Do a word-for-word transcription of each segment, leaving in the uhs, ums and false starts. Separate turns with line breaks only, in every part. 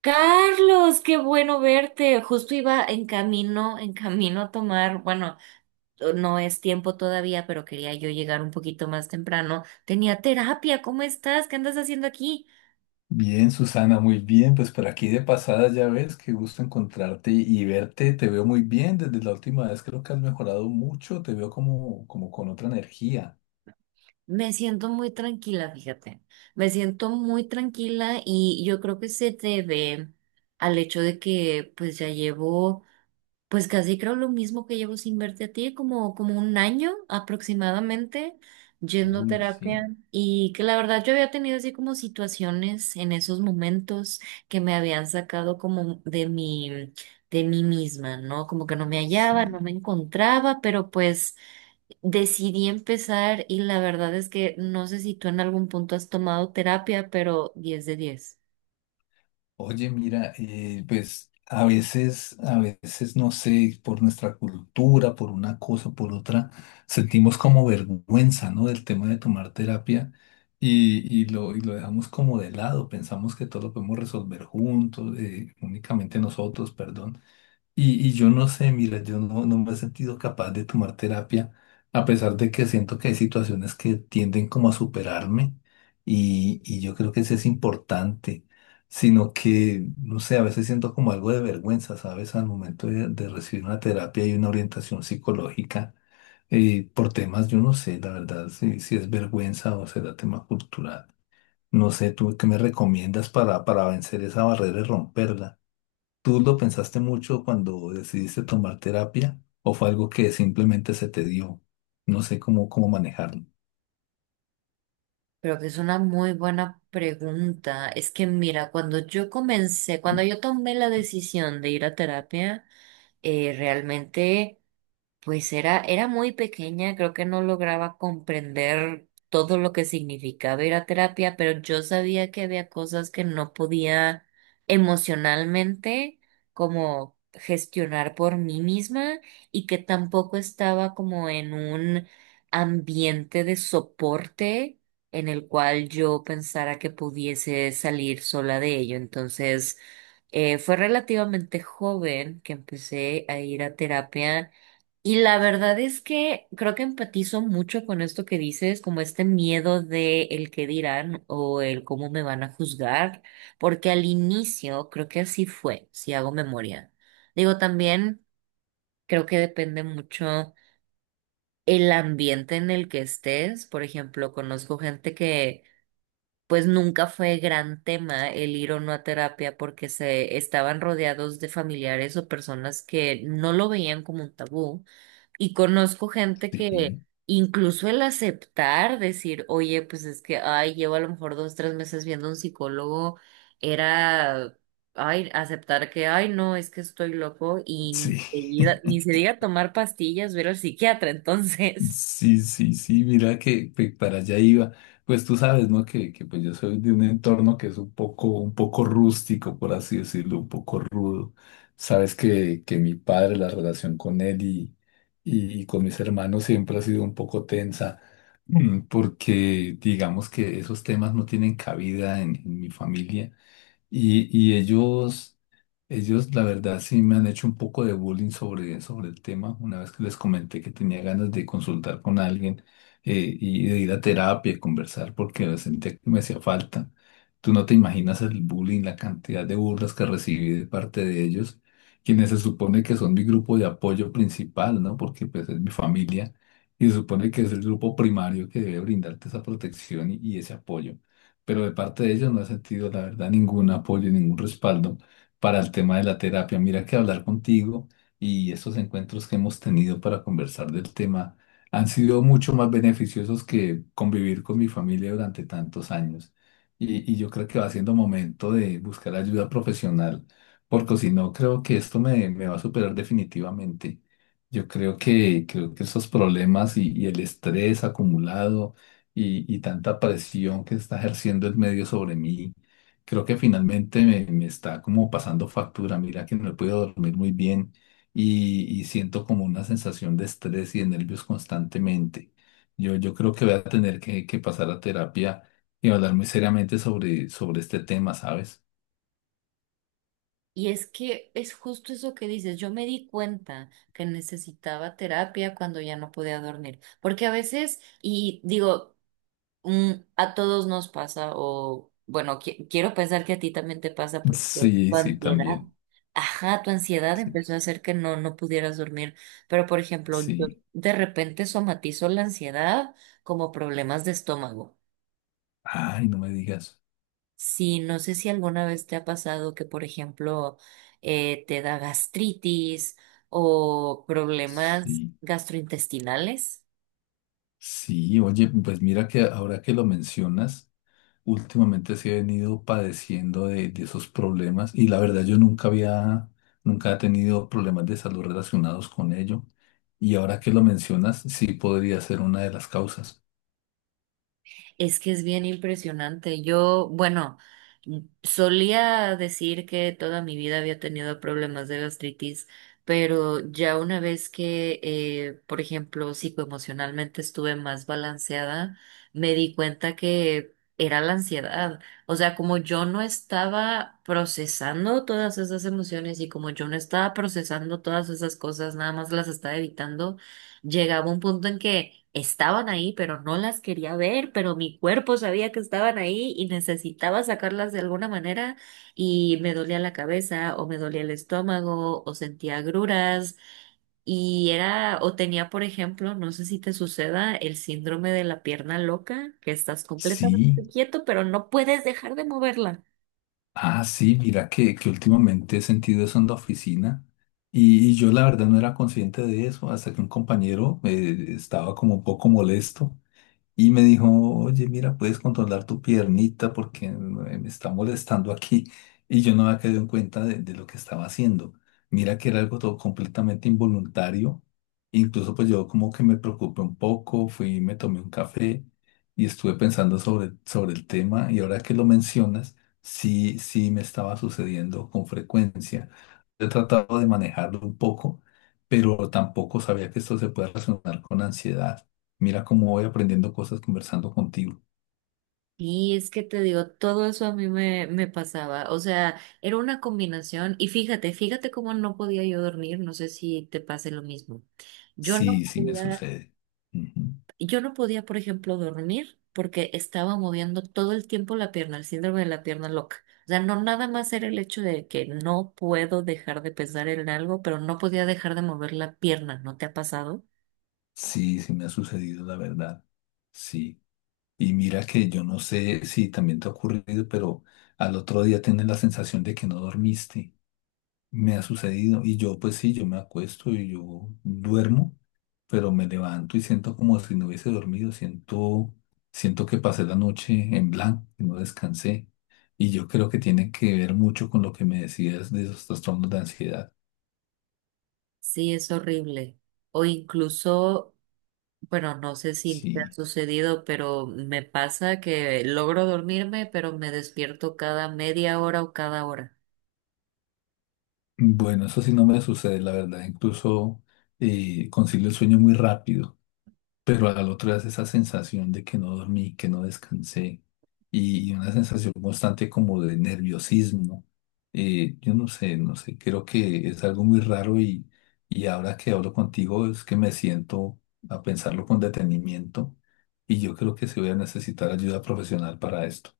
Carlos, qué bueno verte. Justo iba en camino, en camino a tomar, bueno, no es tiempo todavía, pero quería yo llegar un poquito más temprano. Tenía terapia, ¿cómo estás? ¿Qué andas haciendo aquí?
Bien, Susana, muy bien. Pues por aquí de pasada, ya ves, qué gusto encontrarte y verte. Te veo muy bien desde la última vez. Creo que has mejorado mucho. Te veo como, como con otra energía.
Me siento muy tranquila, fíjate. Me siento muy tranquila y yo creo que se debe al hecho de que pues ya llevo. Pues casi creo lo mismo que llevo sin verte a ti, como, como un año aproximadamente yendo a
Uy,
terapia
sí,
y que la verdad yo había tenido así como situaciones en esos momentos que me habían sacado como de mi, de mí misma, ¿no? Como que no me hallaba,
sí.
no me encontraba, pero pues decidí empezar y la verdad es que no sé si tú en algún punto has tomado terapia, pero diez de diez.
Oye, mira, eh, pues a veces, a veces, no sé, por nuestra cultura, por una cosa, por otra, sentimos como vergüenza, ¿no? Del tema de tomar terapia y, y lo, y lo dejamos como de lado. Pensamos que todo lo podemos resolver juntos, eh, únicamente nosotros, perdón. Y, y yo no sé, mira, yo no, no me he sentido capaz de tomar terapia, a pesar de que siento que hay situaciones que tienden como a superarme y, y yo creo que eso es importante, sino que, no sé, a veces siento como algo de vergüenza, ¿sabes? Al momento de, de recibir una terapia y una orientación psicológica, eh, por temas, yo no sé, la verdad, si, si es vergüenza o será tema cultural. No sé, ¿tú qué me recomiendas para, para vencer esa barrera y romperla? ¿Tú lo pensaste mucho cuando decidiste tomar terapia o fue algo que simplemente se te dio? No sé cómo, cómo manejarlo.
Pero que es una muy buena pregunta. Es que mira, cuando yo comencé, cuando
Mm.
yo tomé la decisión de ir a terapia, eh, realmente... Pues era, era muy pequeña, creo que no lograba comprender todo lo que significaba ir a terapia, pero yo sabía que había cosas que no podía emocionalmente como gestionar por mí misma y que tampoco estaba como en un ambiente de soporte en el cual yo pensara que pudiese salir sola de ello. Entonces, eh, fue relativamente joven que empecé a ir a terapia y la verdad es que creo que empatizo mucho con esto que dices, como este miedo de el qué dirán o el cómo me van a juzgar, porque al inicio creo que así fue, si hago memoria. Digo, también creo que depende mucho el ambiente en el que estés. Por ejemplo, conozco gente que pues nunca fue gran tema el ir o no a terapia porque se estaban rodeados de familiares o personas que no lo veían como un tabú. Y conozco gente que
Sí,
incluso el aceptar, decir, oye, pues es que, ay, llevo a lo mejor dos, tres meses viendo a un psicólogo, era, ay, aceptar que, ay, no, es que estoy loco y ni
sí.
se diga, ni se diga tomar pastillas, ver al psiquiatra, entonces.
Sí, sí, sí, mira que pues, para allá iba. Pues tú sabes, ¿no? Que, que pues yo soy de un entorno que es un poco, un poco rústico, por así decirlo, un poco rudo. Sabes que, que mi padre, la relación con él y, y, y con mis hermanos siempre ha sido un poco tensa, mm, porque digamos que esos temas no tienen cabida en en mi familia. Y, y ellos, ellos, la verdad, sí me han hecho un poco de bullying sobre, sobre el tema. Una vez que les comenté que tenía ganas de consultar con alguien, eh, y de ir a terapia y conversar porque sentía que me hacía falta. Tú no te imaginas el bullying, la cantidad de burlas que recibí de parte de ellos, quienes se supone que son mi grupo de apoyo principal, ¿no? Porque pues es mi familia y se supone que es el grupo primario que debe brindarte esa protección y y ese apoyo, pero de parte de ellos no he sentido, la verdad, ningún apoyo, ningún respaldo para el tema de la terapia. Mira que hablar contigo y estos encuentros que hemos tenido para conversar del tema han sido mucho más beneficiosos que convivir con mi familia durante tantos años. Y, y yo creo que va siendo momento de buscar ayuda profesional, porque si no, creo que esto me, me va a superar definitivamente. Yo creo que, creo que esos problemas y y el estrés acumulado, y, y tanta presión que está ejerciendo el medio sobre mí, creo que finalmente me, me está como pasando factura. Mira que no he podido dormir muy bien y, y siento como una sensación de estrés y de nervios constantemente. Yo, yo creo que voy a tener que, que pasar a terapia y hablar muy seriamente sobre, sobre este tema, ¿sabes?
Y es que es justo eso que dices. Yo me di cuenta que necesitaba terapia cuando ya no podía dormir, porque a veces, y digo, mm, a todos nos pasa, o bueno, qui- quiero pensar que a ti también te pasa porque tu
Sí,
tu
sí,
ansiedad,
también.
ajá, tu ansiedad
Sí,
empezó a hacer que no, no pudieras dormir. Pero, por ejemplo, yo
sí.
de repente somatizo la ansiedad como problemas de estómago.
Ay, no me digas.
Sí, no sé si alguna vez te ha pasado que, por ejemplo, eh, te da gastritis o problemas
Sí,
gastrointestinales.
sí, oye, pues mira que ahora que lo mencionas, últimamente sí he venido padeciendo de, de esos problemas y la verdad yo nunca había, nunca he tenido problemas de salud relacionados con ello. Y ahora que lo mencionas, sí podría ser una de las causas.
Es que es bien impresionante. Yo, bueno, mm, solía decir que toda mi vida había tenido problemas de gastritis, pero ya una vez que, eh, por ejemplo, psicoemocionalmente estuve más balanceada, me di cuenta que era la ansiedad. O sea, como yo no estaba procesando todas esas emociones y como yo no estaba procesando todas esas cosas, nada más las estaba evitando. Llegaba un punto en que estaban ahí, pero no las quería ver, pero mi cuerpo sabía que estaban ahí y necesitaba sacarlas de alguna manera y me dolía la cabeza o me dolía el estómago o sentía agruras y era o tenía, por ejemplo, no sé si te suceda el síndrome de la pierna loca, que estás
Sí,
completamente quieto, pero no puedes dejar de moverla.
ah, sí, mira que, que últimamente he sentido eso en la oficina y, y yo la verdad no era consciente de eso hasta que un compañero, eh, estaba como un poco molesto. Y me dijo, oye, mira, puedes controlar tu piernita porque me me está molestando aquí. Y yo no me había caído en cuenta de, de lo que estaba haciendo. Mira que era algo todo completamente involuntario. Incluso pues yo como que me preocupé un poco, fui, me tomé un café y estuve pensando sobre, sobre el tema. Y ahora que lo mencionas, sí, sí me estaba sucediendo con frecuencia. He tratado de manejarlo un poco, pero tampoco sabía que esto se puede relacionar con ansiedad. Mira cómo voy aprendiendo cosas conversando contigo.
Y es que te digo, todo eso a mí me, me pasaba. O sea, era una combinación. Y fíjate, fíjate cómo no podía yo dormir. No sé si te pase lo mismo. Yo no
Sí, sí me
podía,
sucede. Ujú.
yo no podía, por ejemplo, dormir porque estaba moviendo todo el tiempo la pierna, el síndrome de la pierna loca. O sea, no nada más era el hecho de que no puedo dejar de pensar en algo, pero no podía dejar de mover la pierna. ¿No te ha pasado?
Sí, sí me ha sucedido, la verdad. Sí. Y mira que yo no sé si también te ha ocurrido, pero al otro día tienes la sensación de que no dormiste. Me ha sucedido. Y yo, pues sí, yo me acuesto y yo duermo, pero me levanto y siento como si no hubiese dormido. Siento, siento que pasé la noche en blanco y no descansé. Y yo creo que tiene que ver mucho con lo que me decías de esos trastornos de ansiedad.
Sí, es horrible. O incluso, bueno, no sé si te ha
Sí.
sucedido, pero me pasa que logro dormirme, pero me despierto cada media hora o cada hora.
Bueno, eso sí no me sucede, la verdad. Incluso, eh, concilio el sueño muy rápido. Pero al otro es esa sensación de que no dormí, que no descansé y, y una sensación constante como de nerviosismo. Eh, yo no sé, no sé, creo que es algo muy raro y, y ahora que hablo contigo es que me siento a pensarlo con detenimiento y yo creo que sí voy a necesitar ayuda profesional para esto.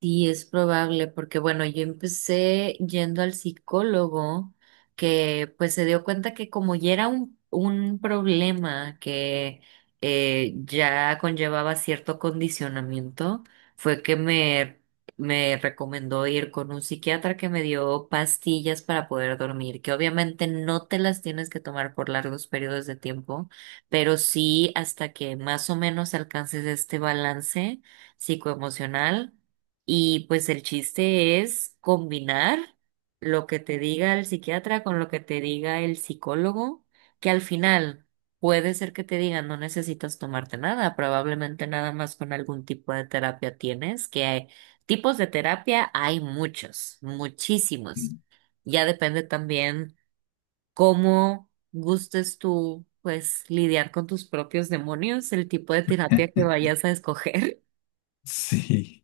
Sí, es probable, porque bueno, yo empecé yendo al psicólogo que pues se dio cuenta que como ya era un, un problema que eh, ya conllevaba cierto condicionamiento, fue que me, me recomendó ir con un psiquiatra que me dio pastillas para poder dormir, que obviamente no te las tienes que tomar por largos periodos de tiempo, pero sí hasta que más o menos alcances este balance psicoemocional y pues el chiste es combinar lo que te diga el psiquiatra con lo que te diga el psicólogo, que al final puede ser que te digan no necesitas tomarte nada, probablemente nada más con algún tipo de terapia tienes, que hay tipos de terapia hay muchos, muchísimos. Ya depende también cómo gustes tú, pues, lidiar con tus propios demonios, el tipo de terapia que vayas a escoger.
Sí.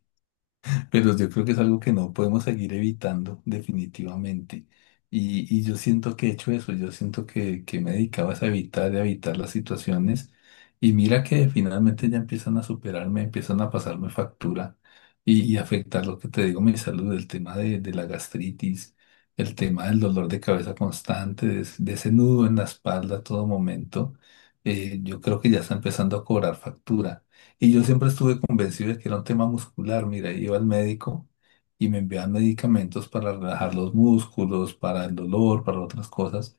Pero yo creo que es algo que no podemos seguir evitando definitivamente. Y, y yo siento que he hecho eso, yo siento que, que me dedicaba a evitar, a evitar las situaciones. Y mira que finalmente ya empiezan a superarme, empiezan a pasarme factura y, y afectar lo que te digo, mi salud, el tema de, de la gastritis, el tema del dolor de cabeza constante, de, es- de ese nudo en la espalda a todo momento. Eh, yo creo que ya está empezando a cobrar factura. Y yo siempre estuve convencido de que era un tema muscular. Mira, iba al médico y me enviaban medicamentos para relajar los músculos, para el dolor, para otras cosas,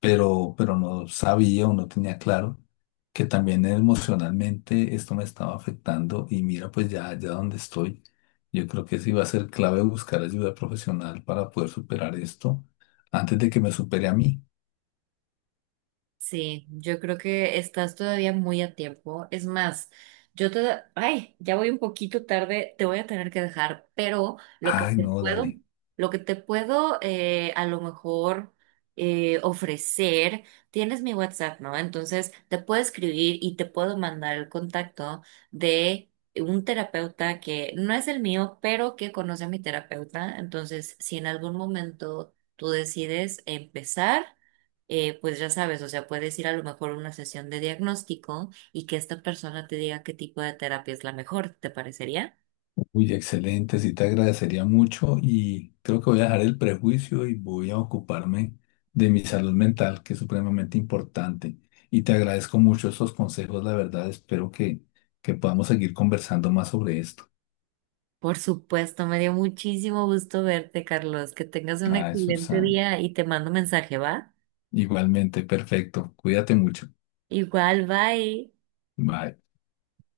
pero, pero no sabía o no tenía claro que también emocionalmente esto me estaba afectando. Y mira, pues ya, ya donde estoy, yo creo que sí va a ser clave buscar ayuda profesional para poder superar esto antes de que me supere a mí.
Sí, yo creo que estás todavía muy a tiempo. Es más, yo te... Ay, ya voy un poquito tarde, te voy a tener que dejar, pero lo que
Ay,
te
no,
puedo,
dale.
lo que te puedo eh, a lo mejor eh, ofrecer, tienes mi WhatsApp, ¿no? Entonces te puedo escribir y te puedo mandar el contacto de un terapeuta que no es el mío, pero que conoce a mi terapeuta. Entonces, si en algún momento tú decides empezar, eh, pues ya sabes, o sea, puedes ir a lo mejor a una sesión de diagnóstico y que esta persona te diga qué tipo de terapia es la mejor, ¿te parecería?
Uy, excelente, sí te agradecería mucho y creo que voy a dejar el prejuicio y voy a ocuparme de mi salud mental, que es supremamente importante. Y te agradezco mucho esos consejos, la verdad, espero que, que podamos seguir conversando más sobre esto.
Por supuesto, me dio muchísimo gusto verte, Carlos. Que tengas un
Ay,
excelente
Susana,
día y te mando mensaje, ¿va?
igualmente, perfecto, cuídate mucho.
Igual, bye.
Bye.